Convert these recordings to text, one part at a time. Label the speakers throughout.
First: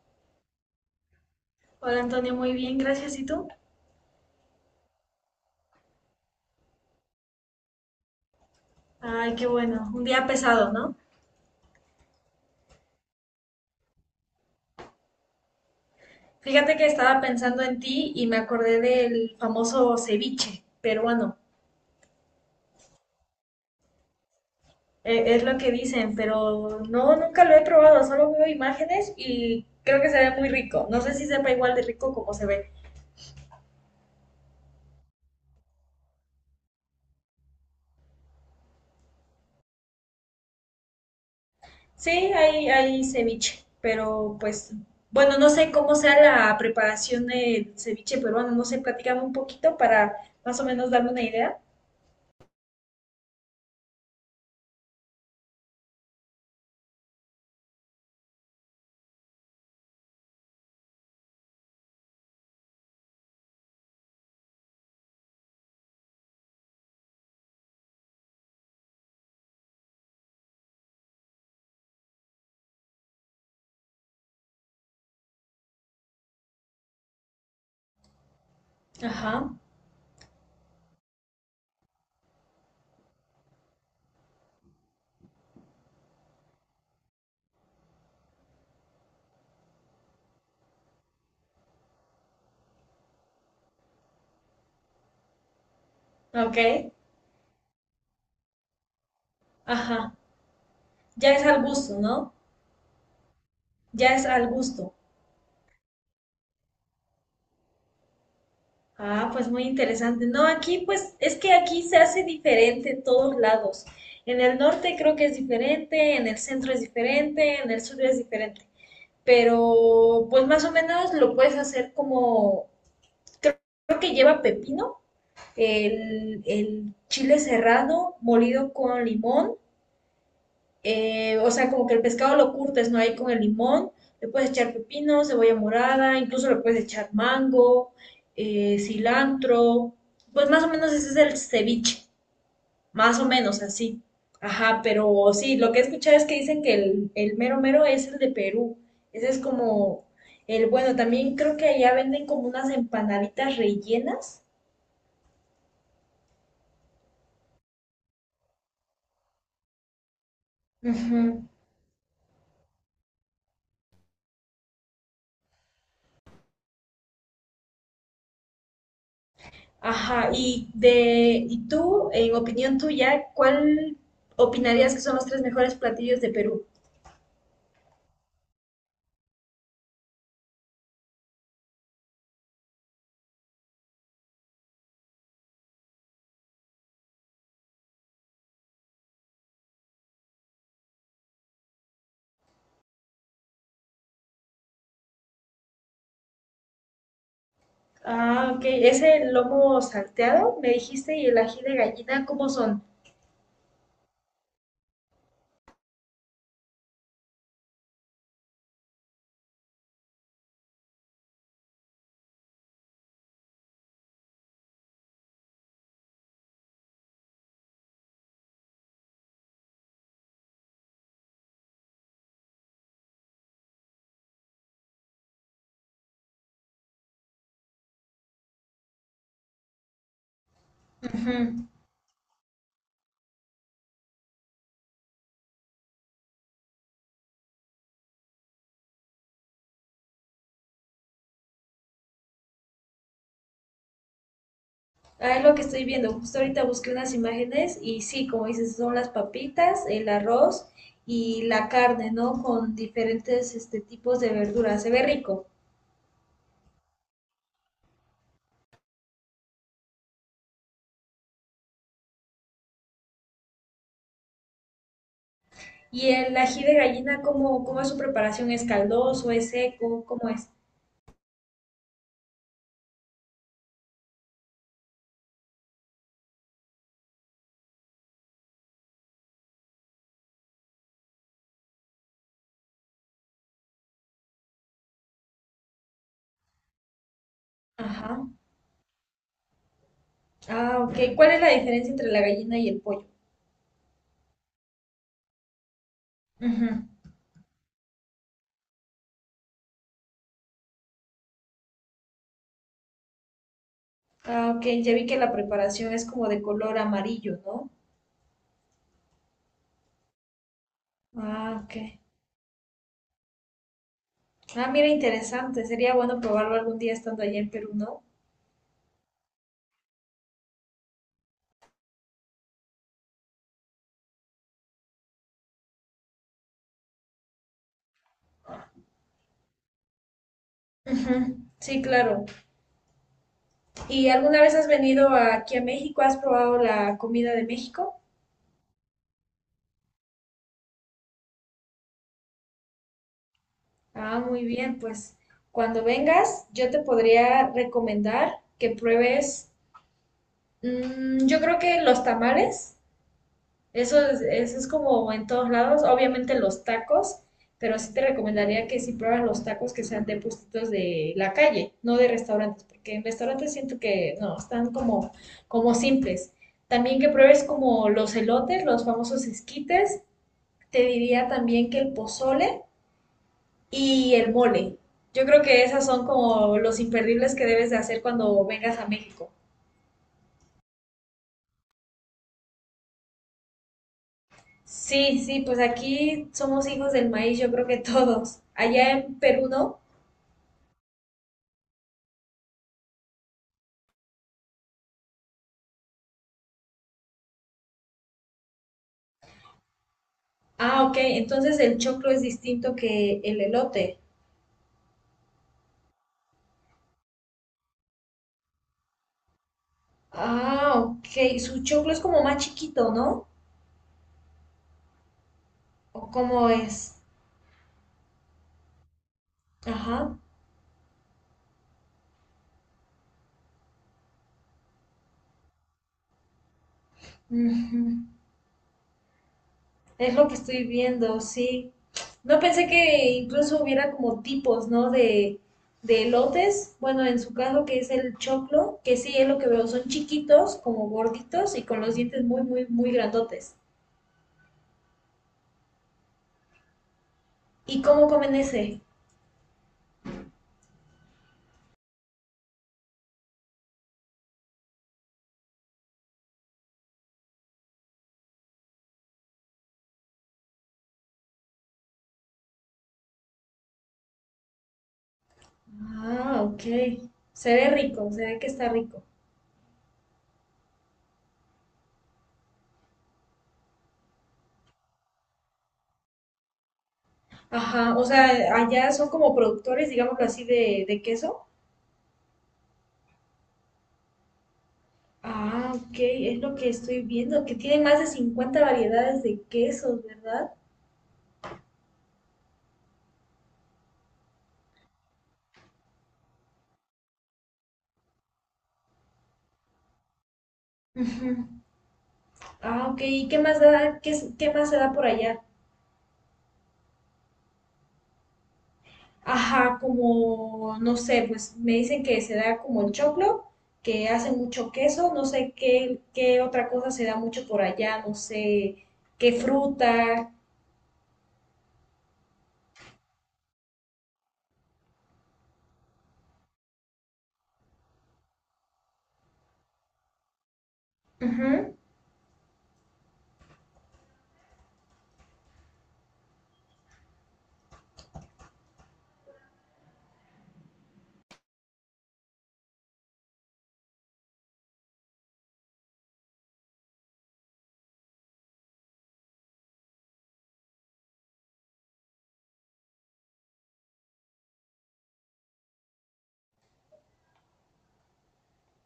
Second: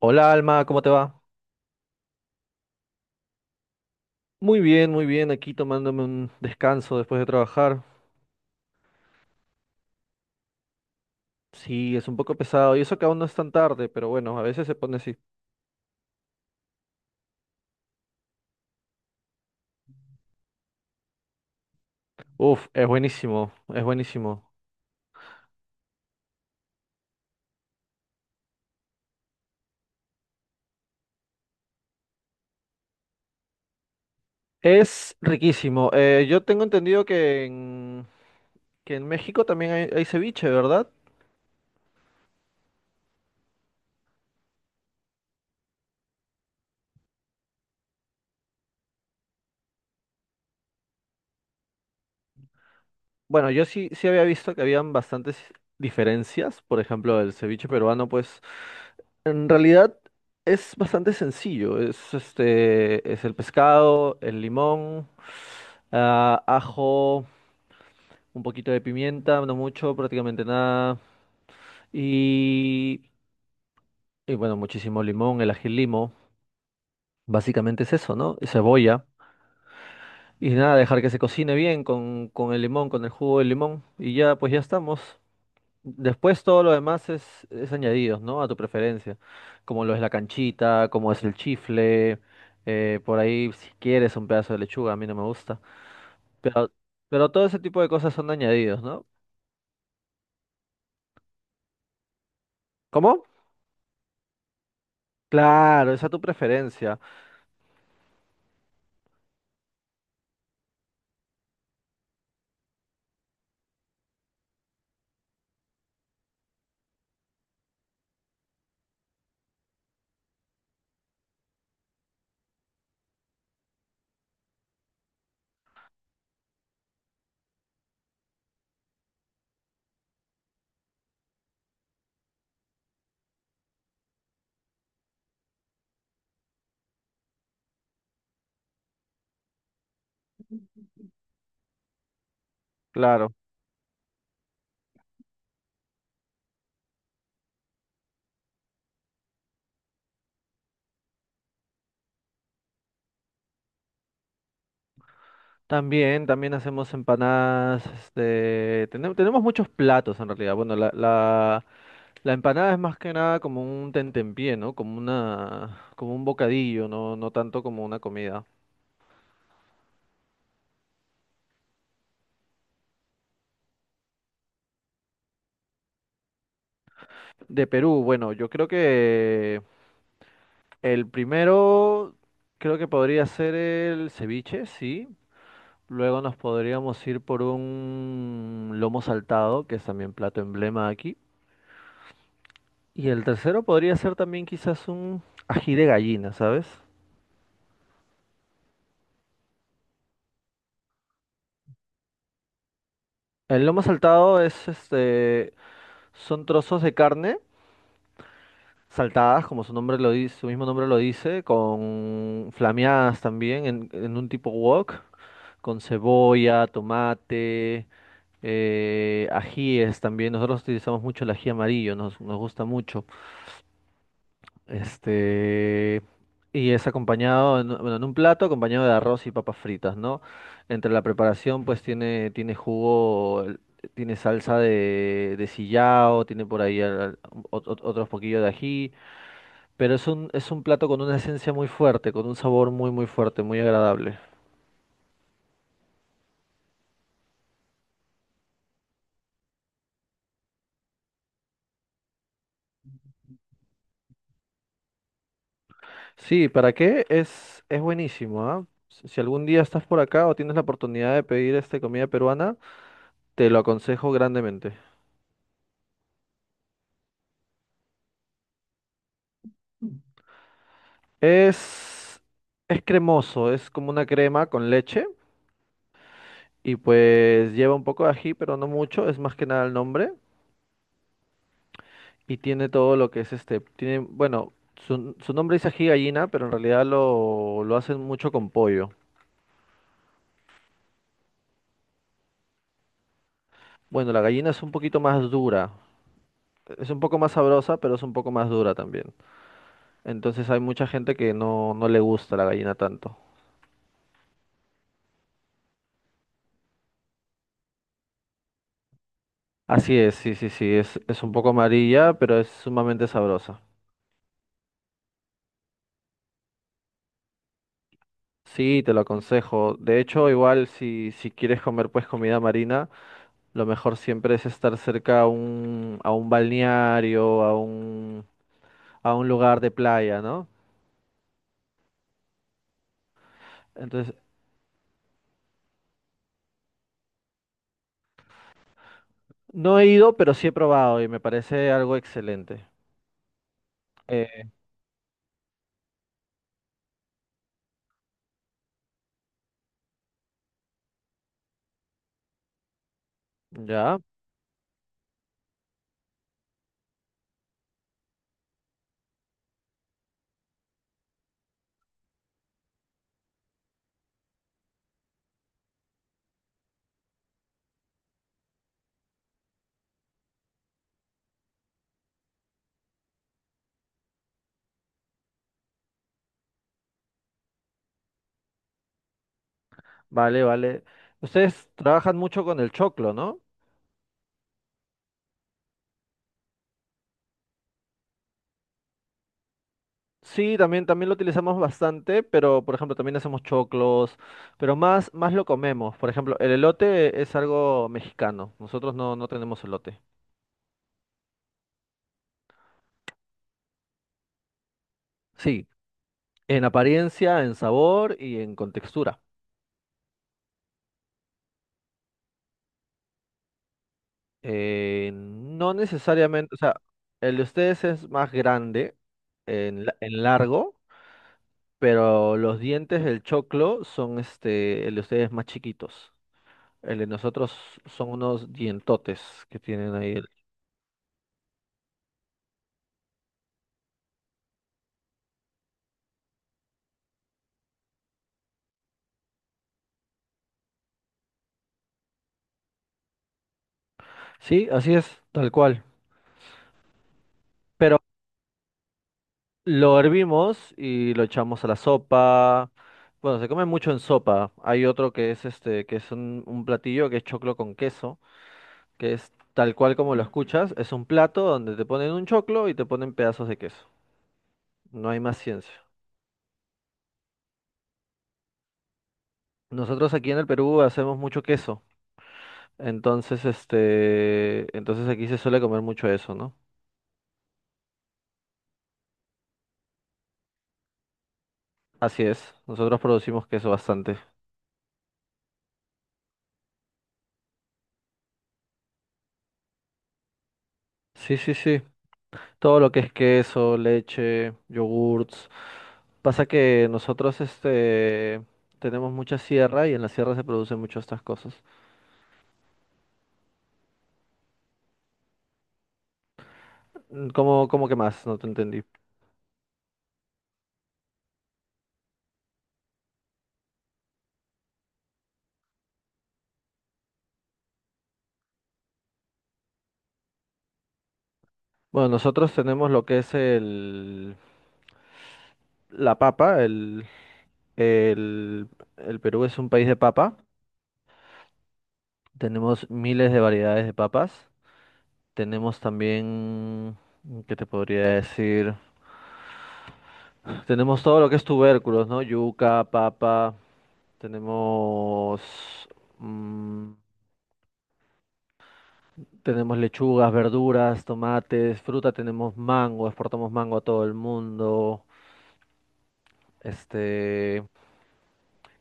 Speaker 1: Hola Alma, ¿cómo te va?
Speaker 2: Hola Antonio, muy bien, gracias. ¿Y tú?
Speaker 1: Muy bien, aquí tomándome un descanso después de trabajar.
Speaker 2: Ay, qué bueno. Un día pesado, ¿no?
Speaker 1: Sí, es un poco pesado, y eso que aún no es tan tarde, pero bueno, a veces se pone así.
Speaker 2: Fíjate que estaba pensando en ti y me acordé del famoso ceviche peruano.
Speaker 1: Uf, es buenísimo, es buenísimo.
Speaker 2: Es lo que dicen, pero no, nunca lo he probado. Solo veo imágenes y creo que se ve muy rico. No sé si sepa igual de rico como se ve.
Speaker 1: Es riquísimo. Yo tengo entendido que en México también hay ceviche, ¿verdad?
Speaker 2: Sí, hay ceviche, pero pues, bueno, no sé cómo sea la preparación del ceviche peruano. No sé, platícame un poquito para más o menos darme una idea.
Speaker 1: Bueno, yo sí, sí había visto que habían bastantes diferencias. Por ejemplo, el ceviche peruano, pues en realidad es bastante sencillo. Es este, es el pescado, el limón, ah, ajo, un poquito de pimienta, no mucho, prácticamente nada. Y, y bueno, muchísimo limón, el ají limo. Básicamente es eso, ¿no? Y cebolla.
Speaker 2: Ajá,
Speaker 1: Y nada, dejar que se cocine bien con el limón, con el jugo del limón. Y ya, pues ya estamos. Después todo lo demás es añadidos, ¿no? A tu preferencia. Como lo es la canchita, como es el chifle, por ahí si quieres un pedazo de lechuga, a mí no me gusta.
Speaker 2: ok,
Speaker 1: Pero, pero todo ese tipo de cosas son añadidos, ¿no?
Speaker 2: ajá. Ya es al gusto, ¿no?
Speaker 1: ¿Cómo?
Speaker 2: Ya es al gusto.
Speaker 1: Claro, es a tu preferencia,
Speaker 2: Ah, pues muy interesante. No, aquí pues es que aquí se hace diferente en todos lados. En el norte creo que es diferente, en el centro es diferente, en el sur es diferente. Pero pues más o menos lo puedes hacer como, creo, creo que lleva pepino, el chile cerrado molido con limón, o sea, como que el pescado lo curtes, ¿no? Ahí con el limón, le puedes echar pepino, cebolla morada, incluso le puedes echar mango, cilantro, pues más o menos ese es el ceviche, más o
Speaker 1: claro.
Speaker 2: menos así. Ajá, pero sí, lo que he escuchado es que dicen que el mero mero es el de Perú. Ese es como el bueno. También creo que allá venden como unas empanaditas rellenas.
Speaker 1: También, también hacemos empanadas, este, tenemos, tenemos muchos platos en realidad. Bueno,
Speaker 2: Ujú.
Speaker 1: la empanada es más que nada como un tentempié, ¿no? Como una, como un bocadillo, no, no tanto como una comida.
Speaker 2: Ajá, y tú, en opinión tuya, ¿cuál opinarías que son los tres mejores platillos de Perú?
Speaker 1: De Perú, bueno, yo creo que el primero, creo que podría ser el ceviche, sí. Luego nos podríamos ir por un lomo saltado, que es también plato emblema aquí. Y el tercero podría ser también quizás un ají de gallina, ¿sabes?
Speaker 2: Ah, ok. Ese lomo salteado, me dijiste, y el ají de gallina, ¿cómo son?
Speaker 1: El lomo saltado es este, son trozos de carne saltadas, como su nombre lo dice, su mismo nombre lo dice, con flameadas también en un tipo wok, con cebolla, tomate. Ajíes también, nosotros utilizamos mucho el ají amarillo, nos, nos gusta mucho. Este, y es acompañado, en, bueno, en un plato acompañado de arroz y papas fritas, ¿no? Entre la
Speaker 2: Ujú.
Speaker 1: preparación, pues tiene, tiene jugo, tiene salsa de sillao, tiene por ahí otros poquillos de ají, pero es un plato con una esencia muy fuerte, con un sabor muy, muy fuerte, muy agradable.
Speaker 2: Ah, es lo que estoy viendo. Justo ahorita busqué unas imágenes y sí, como dices, son las papitas, el arroz y la carne, ¿no? Con diferentes este, tipos de verduras. Se ve rico.
Speaker 1: Sí, ¿para qué? Es buenísimo, ¿ah? Si si algún día estás por acá o tienes la oportunidad de pedir este comida peruana, te lo aconsejo grandemente.
Speaker 2: ¿Y el ají de gallina, cómo es su preparación? ¿Es caldoso? ¿Es seco? ¿Cómo es?
Speaker 1: Es, es cremoso, es como una crema con leche y pues lleva un poco de ají, pero no mucho, es más que nada el nombre y tiene todo lo que es este, tiene, bueno, su nombre es ají gallina, pero en realidad lo hacen
Speaker 2: Ajá.
Speaker 1: mucho con pollo.
Speaker 2: Ah, ok. ¿Cuál es la diferencia entre la gallina y el pollo?
Speaker 1: Bueno, la gallina es un poquito más dura,
Speaker 2: Ujú.
Speaker 1: es un poco más sabrosa, pero es un poco más dura también. Entonces hay mucha gente que no, no le gusta la gallina tanto.
Speaker 2: Ah, ok. Ya vi que la preparación es como de color amarillo, ¿no?
Speaker 1: Así es, sí, sí, sí, es un poco
Speaker 2: Ah, ok.
Speaker 1: amarilla, pero es sumamente sabrosa.
Speaker 2: Ah, mira, interesante. Sería bueno probarlo algún día estando allá en Perú, ¿no?
Speaker 1: Sí, te lo aconsejo. De hecho, igual si, si quieres comer pues comida marina, lo mejor siempre es estar cerca a un balneario, a un lugar de playa, ¿no?
Speaker 2: Ujú. Sí, claro. ¿Y
Speaker 1: Entonces,
Speaker 2: alguna vez has venido aquí a México? ¿Has probado la comida de México?
Speaker 1: no he ido, pero sí he probado y me parece algo excelente.
Speaker 2: Ah, muy
Speaker 1: Eh,
Speaker 2: bien. Pues cuando vengas, yo te podría recomendar que pruebes, yo creo que los tamales.
Speaker 1: ya,
Speaker 2: Eso es como en todos lados. Obviamente los tacos, pero sí te recomendaría que si pruebas los tacos que sean de puestitos de la calle, no de restaurantes, porque en restaurantes siento que no, están como, como simples. También que pruebes como los elotes, los famosos esquites. Te diría también que el pozole y el mole. Yo creo que esas son como los imperdibles que debes de hacer cuando vengas a México.
Speaker 1: vale, vale. Ustedes trabajan mucho con el choclo, ¿no?
Speaker 2: Sí, sí, pues aquí somos hijos del maíz, yo creo que todos. Allá en Perú, ¿no?
Speaker 1: Sí, también, también lo utilizamos bastante, pero por ejemplo también hacemos choclos, pero más, más lo comemos. Por ejemplo, el elote es algo mexicano. Nosotros no, no tenemos elote.
Speaker 2: Ah, ok. Entonces el choclo es distinto que el elote.
Speaker 1: Sí, en apariencia, en sabor y en contextura.
Speaker 2: Ah, ok. Su choclo es como más chiquito, ¿no?
Speaker 1: No
Speaker 2: ¿O cómo
Speaker 1: necesariamente, o sea,
Speaker 2: es?
Speaker 1: el de ustedes es más grande en,
Speaker 2: Ajá.
Speaker 1: en largo, pero los dientes del choclo son este, el de ustedes más chiquitos. El de nosotros
Speaker 2: Ujú.
Speaker 1: son unos dientotes que tienen
Speaker 2: Es
Speaker 1: ahí.
Speaker 2: lo que estoy viendo, sí. No pensé que incluso hubiera como tipos, ¿no? De elotes. Bueno, en su caso que es el choclo, que sí es lo que veo. Son chiquitos, como gorditos y con los dientes muy, muy, muy grandotes.
Speaker 1: Sí, así es, tal cual.
Speaker 2: ¿Y
Speaker 1: Pero
Speaker 2: cómo comen ese?
Speaker 1: lo hervimos y lo echamos a la sopa. Bueno, se come mucho en sopa. Hay otro que es este, que es un platillo que es choclo con queso, que es tal cual como lo escuchas, es un plato donde te ponen un choclo y te ponen pedazos de queso. No hay más ciencia.
Speaker 2: Ah, ok. Se ve rico, se ve que está rico.
Speaker 1: Nosotros aquí en el Perú hacemos mucho queso. Entonces, este, entonces aquí se suele comer mucho eso, ¿no?
Speaker 2: Ajá, o sea, allá son como productores, digámoslo así, de queso.
Speaker 1: Así es. Nosotros producimos queso bastante.
Speaker 2: Ah, ok, es lo que estoy viendo, que tienen más de 50 variedades de quesos, ¿verdad?
Speaker 1: Sí, sí, sí. Todo lo que es queso, leche, yogurts. Pasa que nosotros este tenemos mucha sierra y en la sierra se producen muchas estas
Speaker 2: Ujú.
Speaker 1: cosas.
Speaker 2: Ah, ok, ¿y qué más da, qué, es- qué más se da por allá?
Speaker 1: Mm, ¿cómo, cómo que más? No te entendí.
Speaker 2: Ajá, como, no sé, pues me dicen que se da como el choclo, que hace mucho queso, no sé qué, qué otra cosa se da mucho por allá, no sé, qué fruta.
Speaker 1: Bueno, nosotros tenemos lo que es el la papa, el, el Perú es un país de papa.
Speaker 2: Ujú.
Speaker 1: Tenemos miles de variedades de papas. Tenemos también, ¿qué te podría decir? Tenemos todo lo que es tubérculos, ¿no? Yuca, papa. Tenemos, mm, tenemos lechugas, verduras, tomates, fruta, tenemos mango, exportamos mango a todo el mundo. Este,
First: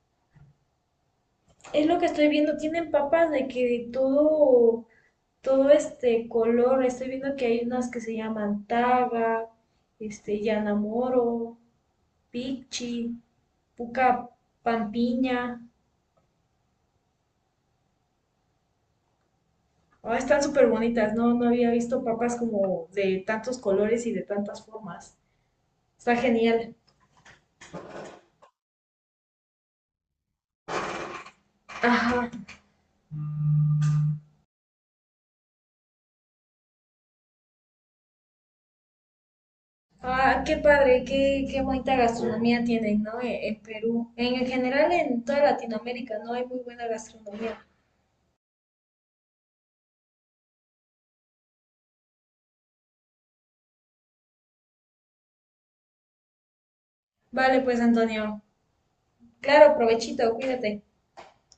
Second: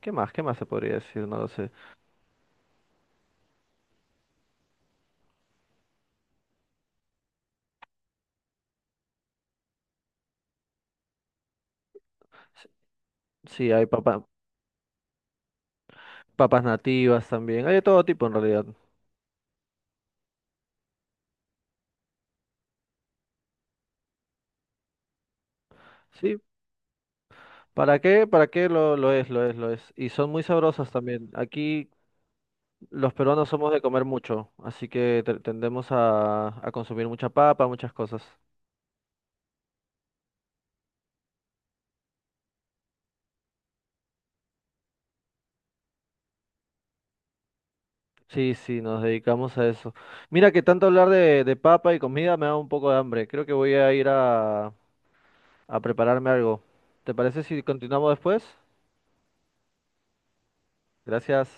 Speaker 1: ¿qué más? ¿Qué más se podría decir? No lo sé.
Speaker 2: Es lo que estoy viendo, tienen papas de que de todo este color. Estoy viendo que hay unas que se llaman Taga, este, Yanamoro,
Speaker 1: S-
Speaker 2: Pichi,
Speaker 1: Sí, hay
Speaker 2: Puca Pampiña.
Speaker 1: papas nativas también. Hay de todo tipo en realidad.
Speaker 2: Ah, están súper bonitas, ¿no? No había visto papas como de tantos colores y de tantas formas. Está
Speaker 1: Sí.
Speaker 2: genial.
Speaker 1: ¿Para qué? ¿Para qué lo es? Lo es, lo es. Y son muy sabrosas también. Aquí
Speaker 2: Ajá.
Speaker 1: los peruanos somos de comer mucho, así que tendemos a consumir mucha papa, muchas cosas.
Speaker 2: Ah, qué padre, qué bonita gastronomía tienen, ¿no? E- En Perú. En general, en toda Latinoamérica, ¿no? Hay muy buena gastronomía.
Speaker 1: Sí, sí, nos dedicamos a eso. Mira que tanto hablar de papa y comida me da un poco de hambre. Creo que voy a ir a prepararme algo. ¿Te parece
Speaker 2: Vale,
Speaker 1: si
Speaker 2: pues,
Speaker 1: continuamos
Speaker 2: Antonio.
Speaker 1: después?
Speaker 2: Claro, provechito, cuídate.
Speaker 1: Gracias.